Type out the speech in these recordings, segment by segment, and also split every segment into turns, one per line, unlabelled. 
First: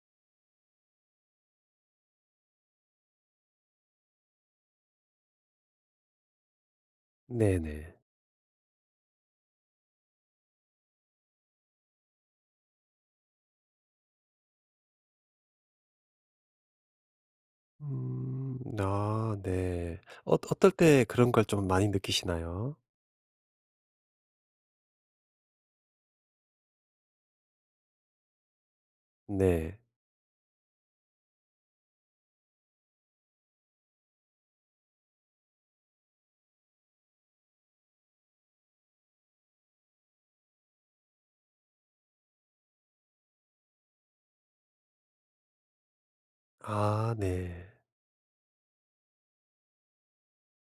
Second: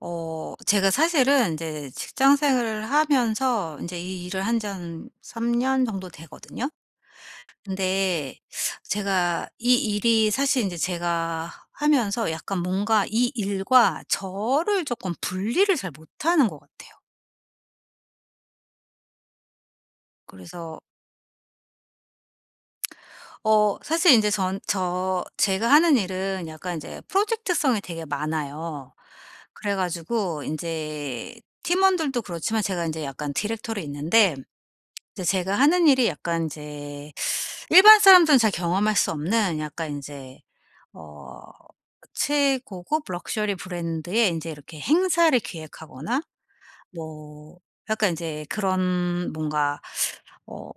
제가 사실은 이제 직장 생활을 하면서 이제 이 일을 한 지 한 3년 정도 되거든요.
네네.
근데 제가 이 일이 사실 이제 제가 하면서 약간 뭔가 이 일과 저를 조금 분리를 잘 못하는 것 같아요.
음. 아 네. 어떨
그래서
때 그런 걸 좀 많이 느끼시나요?
사실 이제 전 저 제가 하는 일은 약간 이제 프로젝트성이 되게 많아요. 그래
네.
가지고 이제 팀원들도 그렇지만 제가 이제 약간 디렉터로 있는데, 이제 제가 하는 일이 약간 이제 일반 사람들은 잘 경험할 수 없는 약간 이제 어 최고급 럭셔리 브랜드의 인제 이렇게 행사를 기획하거나,
아
뭐
네.
약간 인제 그런 뭔가 어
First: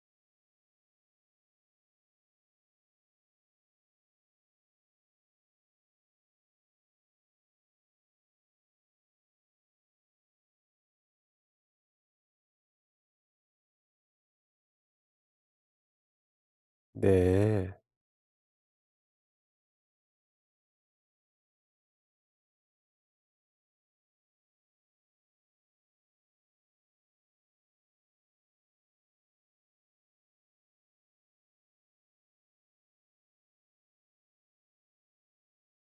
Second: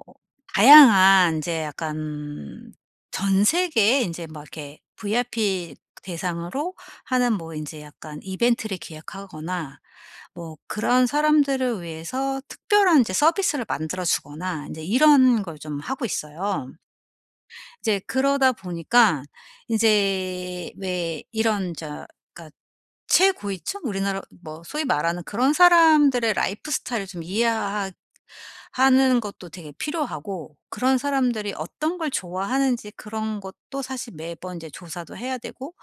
다양한 이제 약간 전 세계에 제막 이렇게 VIP 대상으로 하는 뭐 이제 약간 이벤트를 기획하거나, 뭐 그런 사람들을 위해서 특별한 이제 서비스를 만들어 주거나, 이제 이런 걸 좀 하고 있어요.
네.
이제 그러다 보니까 이제 왜 이런 저 그러니까 최고위층 우리나라 뭐 소위 말하는 그런 사람들의 라이프 스타일을 좀 이해하 하는 것도 되게 필요하고, 그런 사람들이 어떤 걸 좋아하는지 그런 것도 사실 매번 이제 조사도 해야 되고,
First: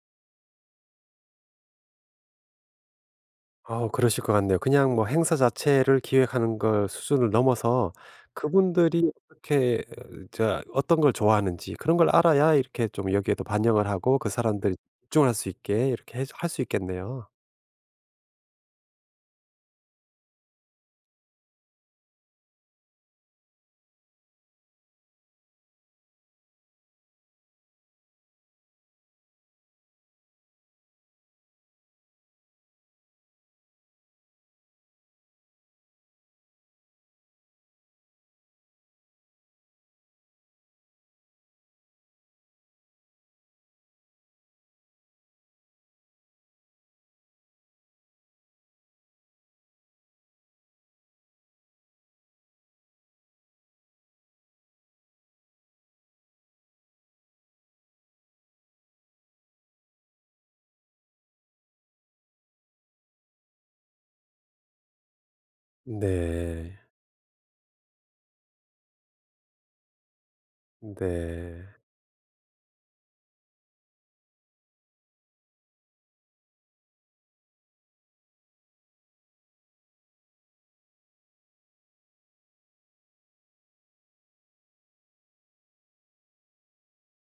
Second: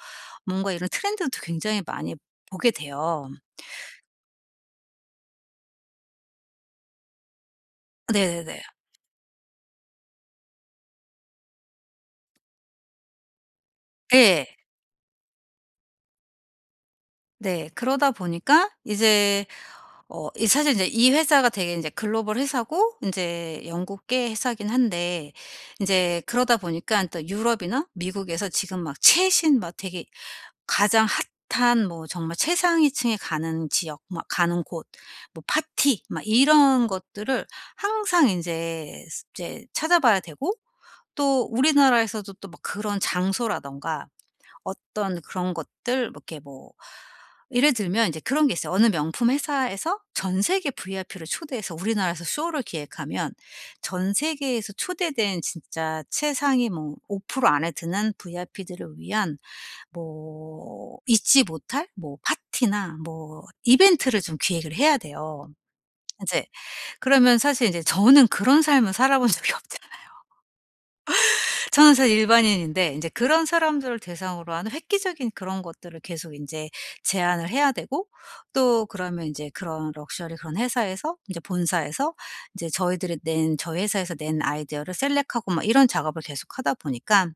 뭔가 이런 트렌드도 굉장히 많이 보게 돼요.
아 그러실 것 같네요. 그냥 뭐 행사 자체를 기획하는 걸 수준을 넘어서
네네네.
그분들이 어떻게 어떤 걸 좋아하는지 그런 걸 알아야 이렇게 좀 여기에도 반영을 하고 그
예.
사람들이 집중을 할 수 있게 이렇게 할 수 있겠네요.
네. 그러다 보니까 이제 어 이 사실 이제 이 회사가 되게 이제 글로벌 회사고 이제 영국계 회사긴 한데, 이제 그러다 보니까 또 유럽이나 미국에서 지금 막 최신 막 되게 가장 핫한 뭐 정말 최상위층에 가는 지역 막 가는 곳 뭐 파티 막 이런 것들을 항상 제 이제 찾아봐야 되고, 또 우리나라에서도 또 막 그런 장소라든가 어떤 그런 것들 뭐 이렇게 뭐 예를 들면 이제 그런 게 있어요. 어느 명품 회사에서 전 세계 VIP를 초대해서 우리나라에서 쇼를 기획하면, 전 세계에서 초대된 진짜 최상위 뭐 5% 안에 드는 VIP들을 위한 뭐 잊지 못할 뭐 파티나 뭐 이벤트를 좀 기획을 해야 돼요. 이제
네.
그러면 사실 이제 저는 그런 삶을 살아본 적이 없죠요.
네.
저는 사실 일반인인데 이제 그런 사람들을 대상으로 하는 획기적인 그런 것들을 계속 인제 제안을 해야 되고, 또 그러면 인제 그런 럭셔리 그런 회사에서 인제 본사에서 인제 저희 회사에서 낸 아이디어를 셀렉하고 막 이런 작업을 계속하다 보니까,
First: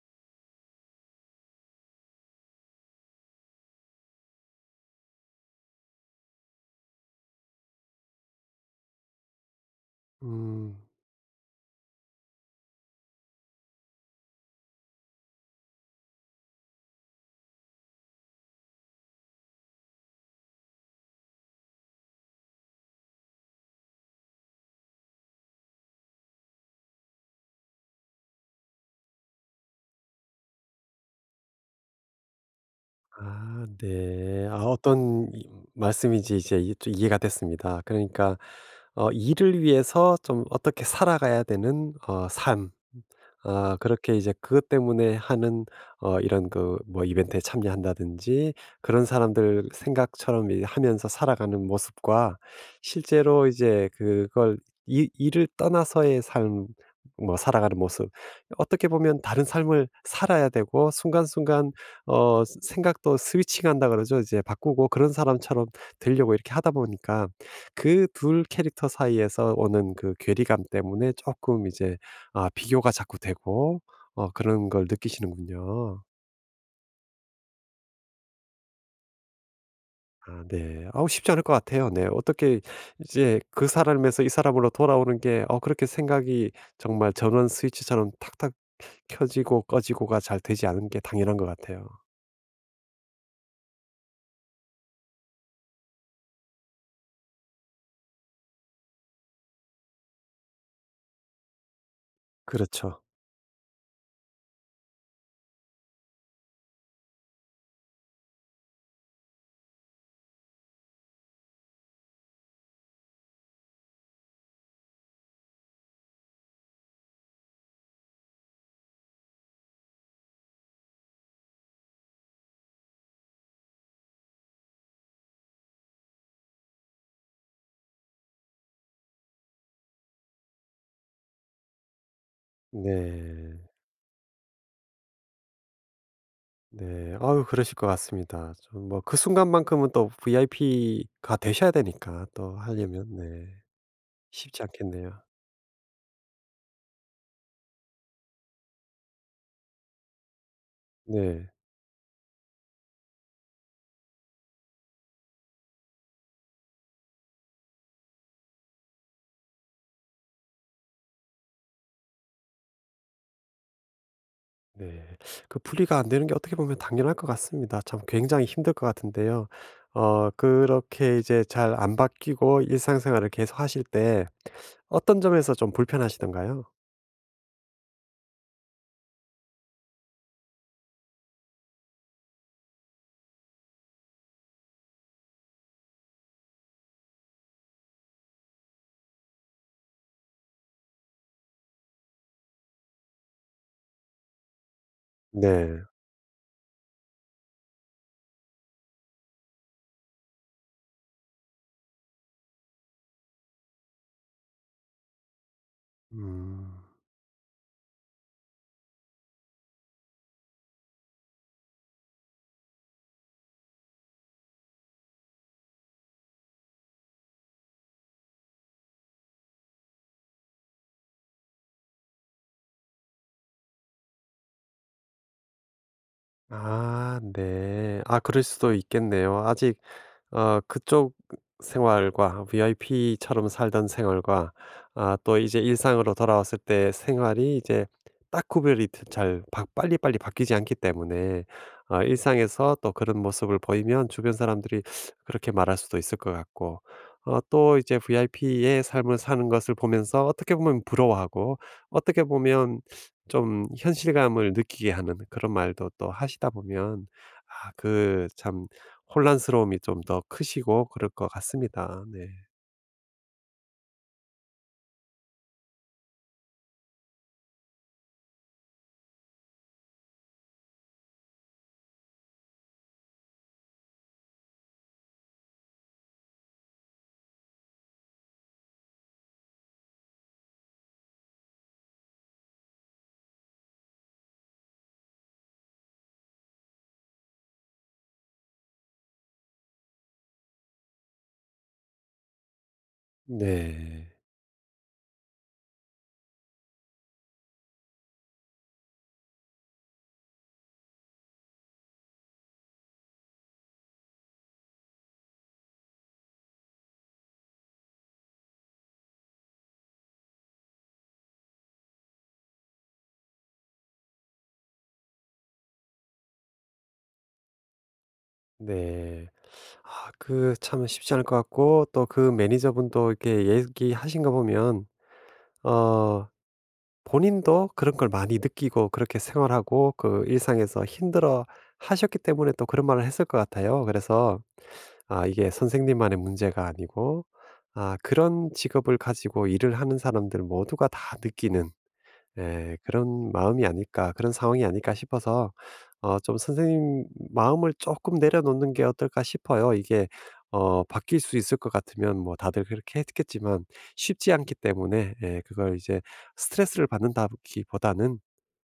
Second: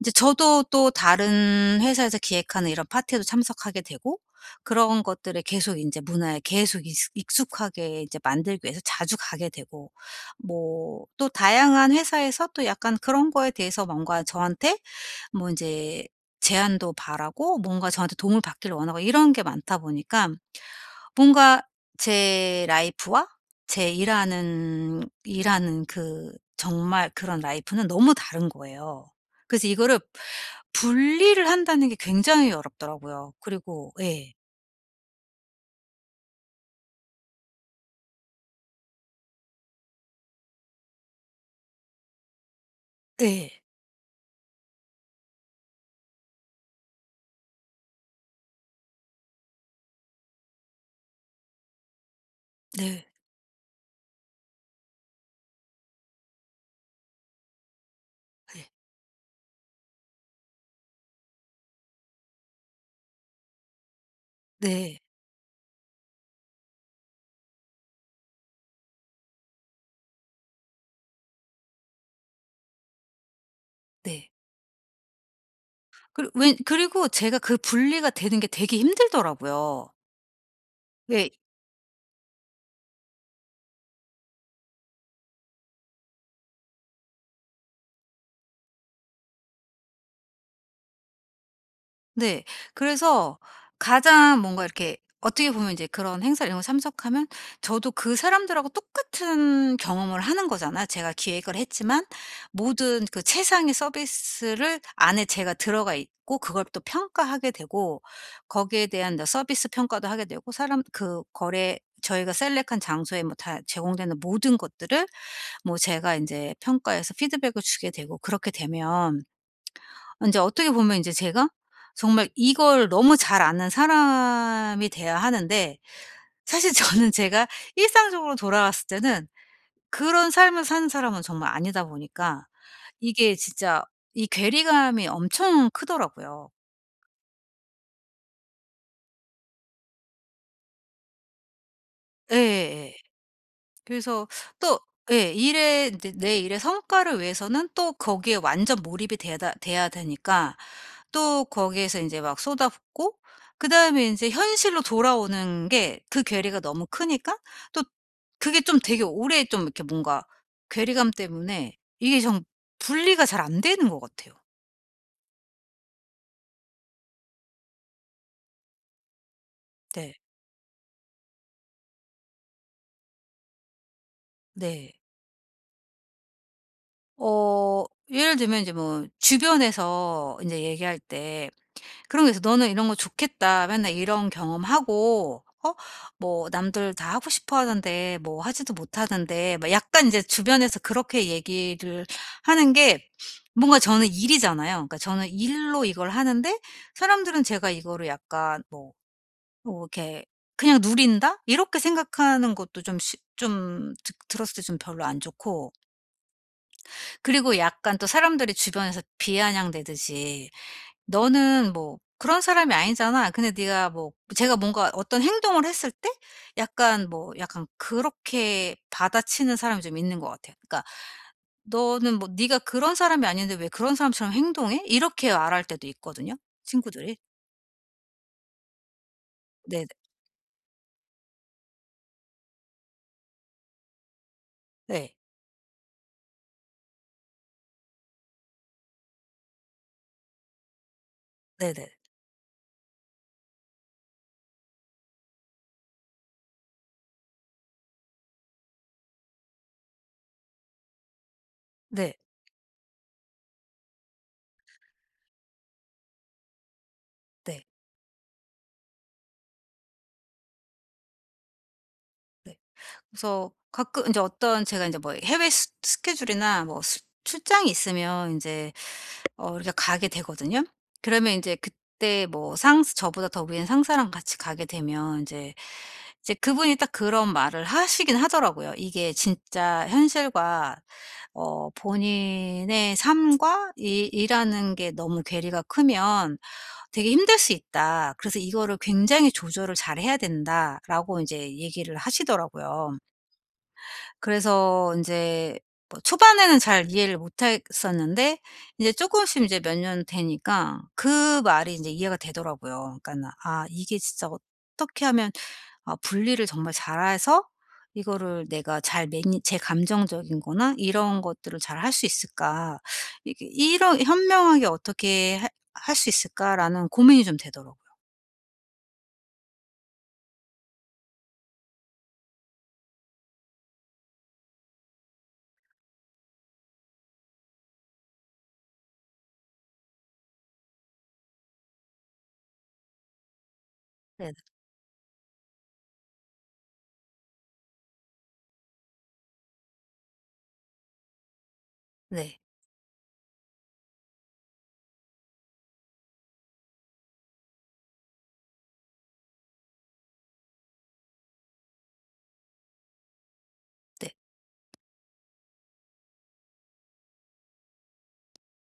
이제 저도 또 다른 회사에서 기획하는 이런 파티에도 참석하게 되고, 그런 것들에 계속 인제 문화에 계속 익스 익숙하게 이제 만들기 위해서 자주 가게 되고,
음.
뭐 또 다양한 회사에서 또 약간 그런 거에 대해서 뭔가 저한테 뭐 인제 제안도 바라고, 뭔가 저한테 도움을 받기를 원하고, 이런 게 많다 보니까 뭔가 제 라이프와 제 일하는 그 정말 그런 라이프는 너무 다른 거예요. 그래서 이거를 분리를 한다는 게 굉장히 어렵더라고요.
아
그리고 예.
네. 아 어떤 이 말씀인지 이제 이해 좀 이해가 됐습니다. 그러니까 일을 위해서 좀 어떻게 살아가야 되는 삶.
예.
아 그렇게 이제 그것 때문에 하는 이런 그 뭐 이벤트에 참여한다든지 그런 사람들 생각처럼 이 하면서 살아가는 모습과
네.
실제로 이제 그걸 이 일을 떠나서의 삶 뭐 살아가는 모습
네. 네.
어떻게 보면 다른 삶을 살아야 되고 순간순간 어 스 생각도 스위칭한다 그러죠. 이제 바꾸고
네.
그런 사람처럼 되려고 이렇게 하다 보니까 그 둘 캐릭터 사이에서 오는 그 괴리감 때문에 조금 이제 아 비교가 자꾸 되고
네.
그런 걸 느끼시는군요.
그리고 제가 그 분리가 되는 게 되게 힘들더라고요.
아 네. 아우
왜
쉽지 않을 것 같아요. 네. 어떻게 이제 그 사람에서 이 사람으로 돌아오는 게 그렇게 생각이 정말 전원 스위치처럼 탁탁 켜지고 꺼지고가 잘 되지 않은 게 당연한 것 같아요.
네. 그래서 가장 뭔가 이렇게 어떻게 보면 이제 그런 행사 이런 거 참석하면 저도 그 사람들하고 똑같은 경험을 하는 거잖아요. 제가 기획을 했지만
그렇죠.
모든 그 최상의 서비스를 안에 제가 들어가 있고, 그걸 또 평가하게 되고, 거기에 대한 나 서비스 평가도 하게 되고, 사람 그 거래 저희가 셀렉한 장소에 뭐 다 제공되는 모든 것들을 뭐 제가 이제 평가해서 피드백을 주게 되고, 그렇게 되면 인제 어떻게 보면 인제 제가 정말 이걸 너무 잘 아는 사람이 돼야 하는데, 사실 저는 제가 일상적으로 돌아왔을 때는 그런 삶을 사는 사람은 정말 아니다 보니까, 이게
네.
진짜 이 괴리감이 엄청 크더라고요.
네. 아유 그러실 것 같습니다. 좀 뭐 그 순간만큼은 또 VIP가 되셔야 되니까 또
예예예.
하려면 네.
그래서
쉽지
또
않겠네요.
예 일에 인제 내 일의 성과를 위해서는 또 거기에 완전 몰입이 되다 돼야 되니까 또
네.
거기에서 이제 막 쏟아붓고, 그다음에 인제 현실로 돌아오는 게 그 괴리가 너무 크니까 또 그게 좀 되게 오래 좀 이렇게 뭔가 괴리감 때문에 이게 정 분리가 잘 안 되는 것 같아요.
네. 그 분리가 안 되는 게 어떻게 보면 당연할 것 같습니다. 참 굉장히 힘들 것 같은데요.
네.
그렇게 이제 잘 안 바뀌고 일상생활을 계속하실 때
네.
어떤 점에서 좀 불편하시던가요?
어 예를 들면 이제 뭐 주변에서 인제 얘기할 때 그런 게 있어. "너는 이런 거 좋겠다. 맨날 이런 경험하고 뭐 남들 다 하고 싶어 하는데 뭐 하지도 못하는데." 막 약간 이제 주변에서 그렇게 얘기를 하는 게 뭔가 저는 일이잖아요. 그러니까 저는
네.
일로 이걸 하는데 사람들은 제가 이거를 약간 뭐 이렇게 '그냥 누린다?' 이렇게 생각하는 것도 좀 시 좀 드 들었을 때 좀 별로 안 좋고,
음.
그리고 약간 또 사람들이 주변에서 비아냥대듯이 너는 뭐 그런 사람이 아니잖아. 근데 네가 뭐 제가 뭔가 어떤 행동을 했을 때 약간 뭐 약간 그렇게 받아치는 사람이 좀 있는 것 같아. 그러니까 너는 뭐 네가 그런 사람이 아닌데 왜 그런 사람처럼 행동해? 이렇게 말할 때도 있거든요. 친구들이.
아 네. 아 그럴 수도 있겠네요. 아직
네,
그쪽 생활과 VIP처럼 살던 생활과
네,
아 또 이제 일상으로 돌아왔을 때 생활이 이제 딱 구별이 드 잘 바 빨리빨리 바뀌지 않기 때문에
네, 네,
일상에서 또 그런 모습을 보이면 주변 사람들이 그렇게 말할 수도 있을 것 같고 또 이제 VIP의 삶을 사는 것을 보면서 어떻게 보면 부러워하고
네,
어떻게 보면 좀 현실감을 느끼게 하는 그런 말도 또 하시다 보면
네,
아 그 참 혼란스러움이 좀 더 크시고 그럴 것 같습니다. 네.
네. 그래서 가끔 이제 어떤 제가 이제 뭐 해외 스케줄이나 뭐 출장이 있으면 이제 이렇게 가게 되거든요. 그러면 이제 그때 뭐 상사 저보다 더 위인 상사랑 같이 가게 되면 이제 그분이 딱 그런 말을 하시긴 하더라고요. 이게 진짜 현실과 본인의 삶과 이 일하는 게 너무 괴리가 크면 되게 힘들 수 있다. 그래서 이거를 굉장히 조절을 잘해야 된다라고 이제 얘기를 하시더라고요.
네.
그래서 인제 뭐 초반에는 잘 이해를 못했었는데, 이제 쪼끔씩 이제 몇 년 되니까 그 말이 인제 이해가 되더라고요. 그러니까는 '아 이게 진짜 어떻게 하면 아 분리를 정말 잘해서 이거를 내가 잘 매니 제 감정적인 거나 이런 것들을 잘 할 수 있을까? 이게 이런 현명하게 어떻게 할 수 있을까?'라는 고민이 좀 되더라고요.
네. 아 그 참 쉽지 않을 것 같고 또 그 매니저분도 이렇게 얘기하신 거 보면 어 본인도 그런 걸 많이 느끼고 그렇게 생활하고 그 일상에서 힘들어 하셨기 때문에 또 그런 말을 했을 것 같아요.
네네.
그래서 아 이게 선생님만의 문제가 아니고 아 그런 직업을 가지고 일을 하는 사람들 모두가 다 느끼는
네.
예 그런 마음이 아닐까 그런 상황이 아닐까 싶어서 좀 선생님 마음을 조금 내려놓는 게 어떨까 싶어요. 이게 바뀔 수 있을 것 같으면 뭐 다들 그렇게 했겠지만
네.
쉽지 않기 때문에 예 그걸 이제 스트레스를 받는다기보다는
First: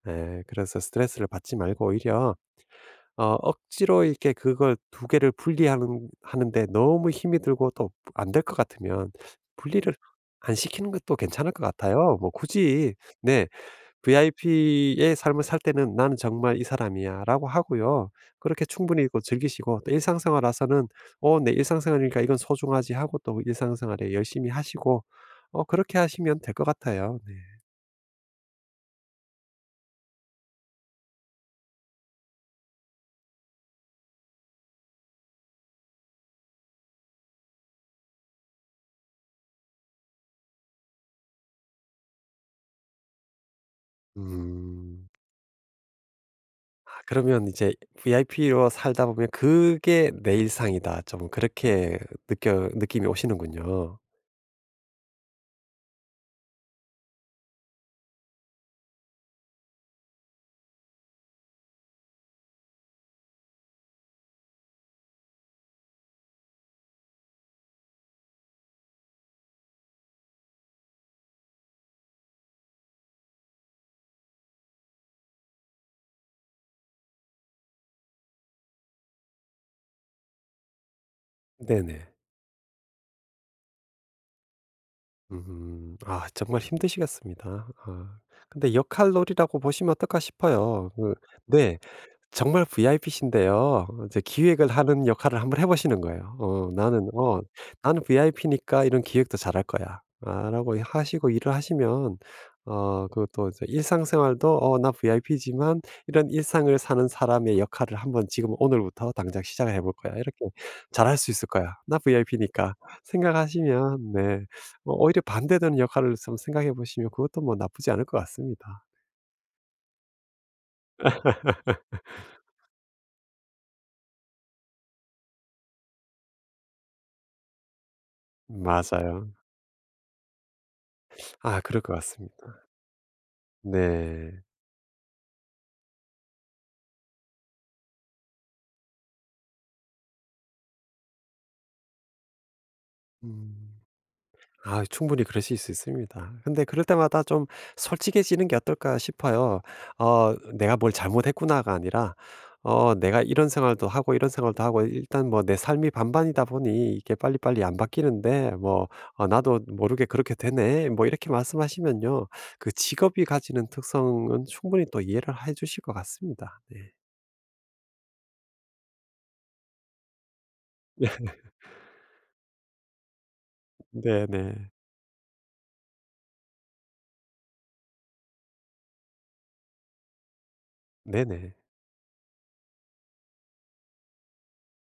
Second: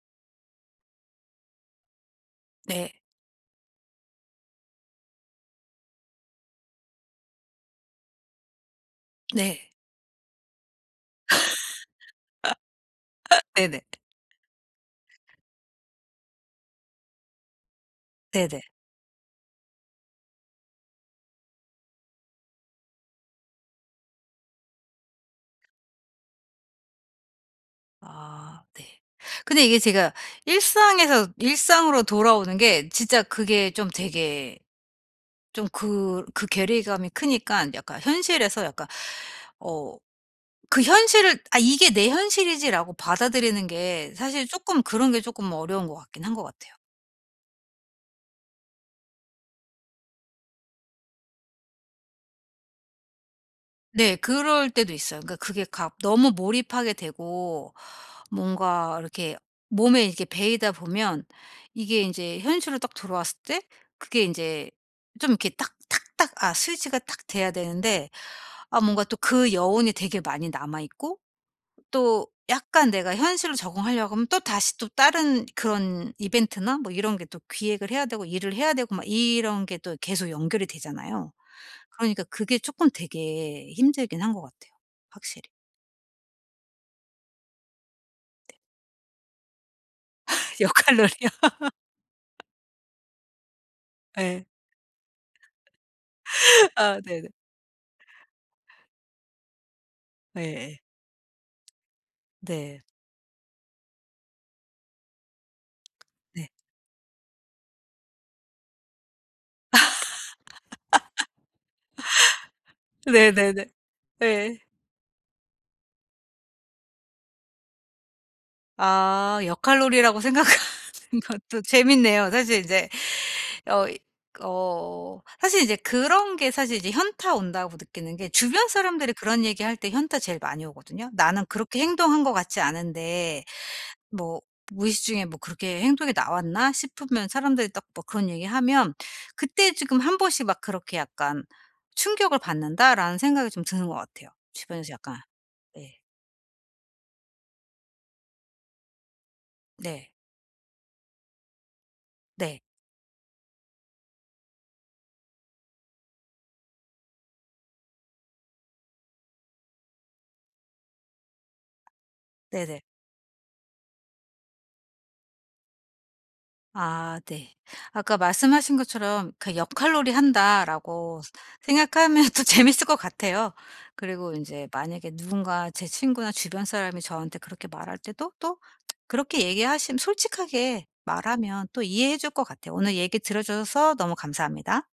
예 그래서 스트레스를 받지 말고 오히려
네.
억지로 이렇게 그걸 두 개를 분리하는 하는데 너무 힘이 들고 또 안 될 것 같으면
네.
분리를 안 시키는 것도 괜찮을 것 같아요. 뭐 굳이 네
네네.
VIP의 삶을 살 때는 '나는 정말 이 사람이야.'라고 하고요.
네네.
그렇게 충분히 그 즐기시고 또 일상생활 와서는 '어 내 일상생활이니까 이건 소중하지.' 하고 또 일상생활에 열심히 하시고 그렇게 하시면 될 것 같아요. 네.
아 네. 근데 이게 제가 일상에서 일상으로 돌아오는 게 진짜 그게 좀 되게 좀 그 괴리감이 크니까 약간 현실에서 약간 어 그 현실을 '아 이게 내 현실이지.'라고 받아들이는 게 사실 조금
음.
그런 게 조금 어려운 것 같긴 한 것 같아요.
아 그러면 이제 VIP로 살다 보면 그게 내 일상이다. 좀 그렇게 느껴 느낌이 오시는군요.
네. 그럴 때도 있어요. 그러니까 그게 너무 몰입하게 되고, 뭔가 이렇게 몸에 이렇게 배이다 보면 이게 이제 현실로 딱 들어왔을 때 그게 이제 좀 이렇게 딱딱딱 아 스위치가 딱 돼야 되는데, 아 뭔가 또 그 여운이 되게 많이 남아 있고, 또 약간 내가 현실로 적응하려고 하면 또 다시 또 다른 그런 이벤트나 뭐 이런 게 또 기획을 해야 되고 일을 해야 되고 막 이런 게 또 계속 연결이 되잖아요.
네네.
그러니까 그게 쪼끔 되게 힘들긴 한 것 같아요, 확실히.
음. 아 정말 힘드시겠습니다. 아 근데 역할놀이라고 보시면 어떨까 싶어요.
역할놀이요?
네. 정말 VIP신데요. 이제
예.
기획을 하는 역할을 한번 해 보시는 거예요.
아 네네.
'나는 VIP니까 이런 기획도 잘할 거야.' 라고
예예.
하시고 일을 하시면
네.
그것도 이제 일상생활도 '어 나 VIP지만 이런
네.
일상을 사는 사람의 역할을 한번 지금 오늘부터 당장 시작을 해볼 거야. 이렇게 잘할 수 있을 거야. 나 VIP니까.'
네네네.
생각하시면 네
예.
오히려 반대되는 역할을 좀 생각해 보시면 그것도 뭐 나쁘지 않을 것 같습니다.
아 역할놀이라고 생각하는 것도 재밌네요. 사실 이제 어 이 어 사실 이제 그런 게 사실 이제 현타 온다고 느끼는 게 주변 사람들이
맞아요.
그런 얘기할 때 현타 제일 많이 오거든요. 나는
아
그렇게
그럴 것
행동한 것
같습니다.
같지 않은데 뭐
네.
무의식 중에 뭐 그렇게 행동이 나왔나 싶으면, 사람들이 딱 뭐 그런 얘기하면 그때 지금 한 번씩 막 그렇게 약간 '충격을 받는다.'라는 생각이 좀
음.
드는 것 같아요.
아
주변에서 약간.
충분히 그러실 수
네.
있습니다. 근데 그럴 때마다 좀 솔직해지는 게 어떨까 싶어요.
네.
'내가 뭘 잘못했구나.'가 아니라
네.
'내가 이런 생활도 하고 이런 생활도 하고 일단 뭐 내 삶이 반반이다 보니 이게 빨리빨리 안 바뀌는데 뭐 어 나도 모르게 그렇게 되네.' 뭐 이렇게 말씀하시면요. 그
네네.
직업이 가지는 특성은 충분히 또 이해를 해 주실 것 같습니다. 네.
아 네. 아까 말씀하신 것처럼 그 '역할놀이 한다.'라고 생각하면 또 재밌을 것 같아요. 그리고 이제
네네.
만약에 누군가 제 친구나 주변 사람이 저한테 그렇게 말할 때도 또 그렇게 얘기하시면 솔직하게
네네.
말하면 또 이해해 줄 것 같아요. 오늘 얘기 들어 줘서 너무 감사합니다.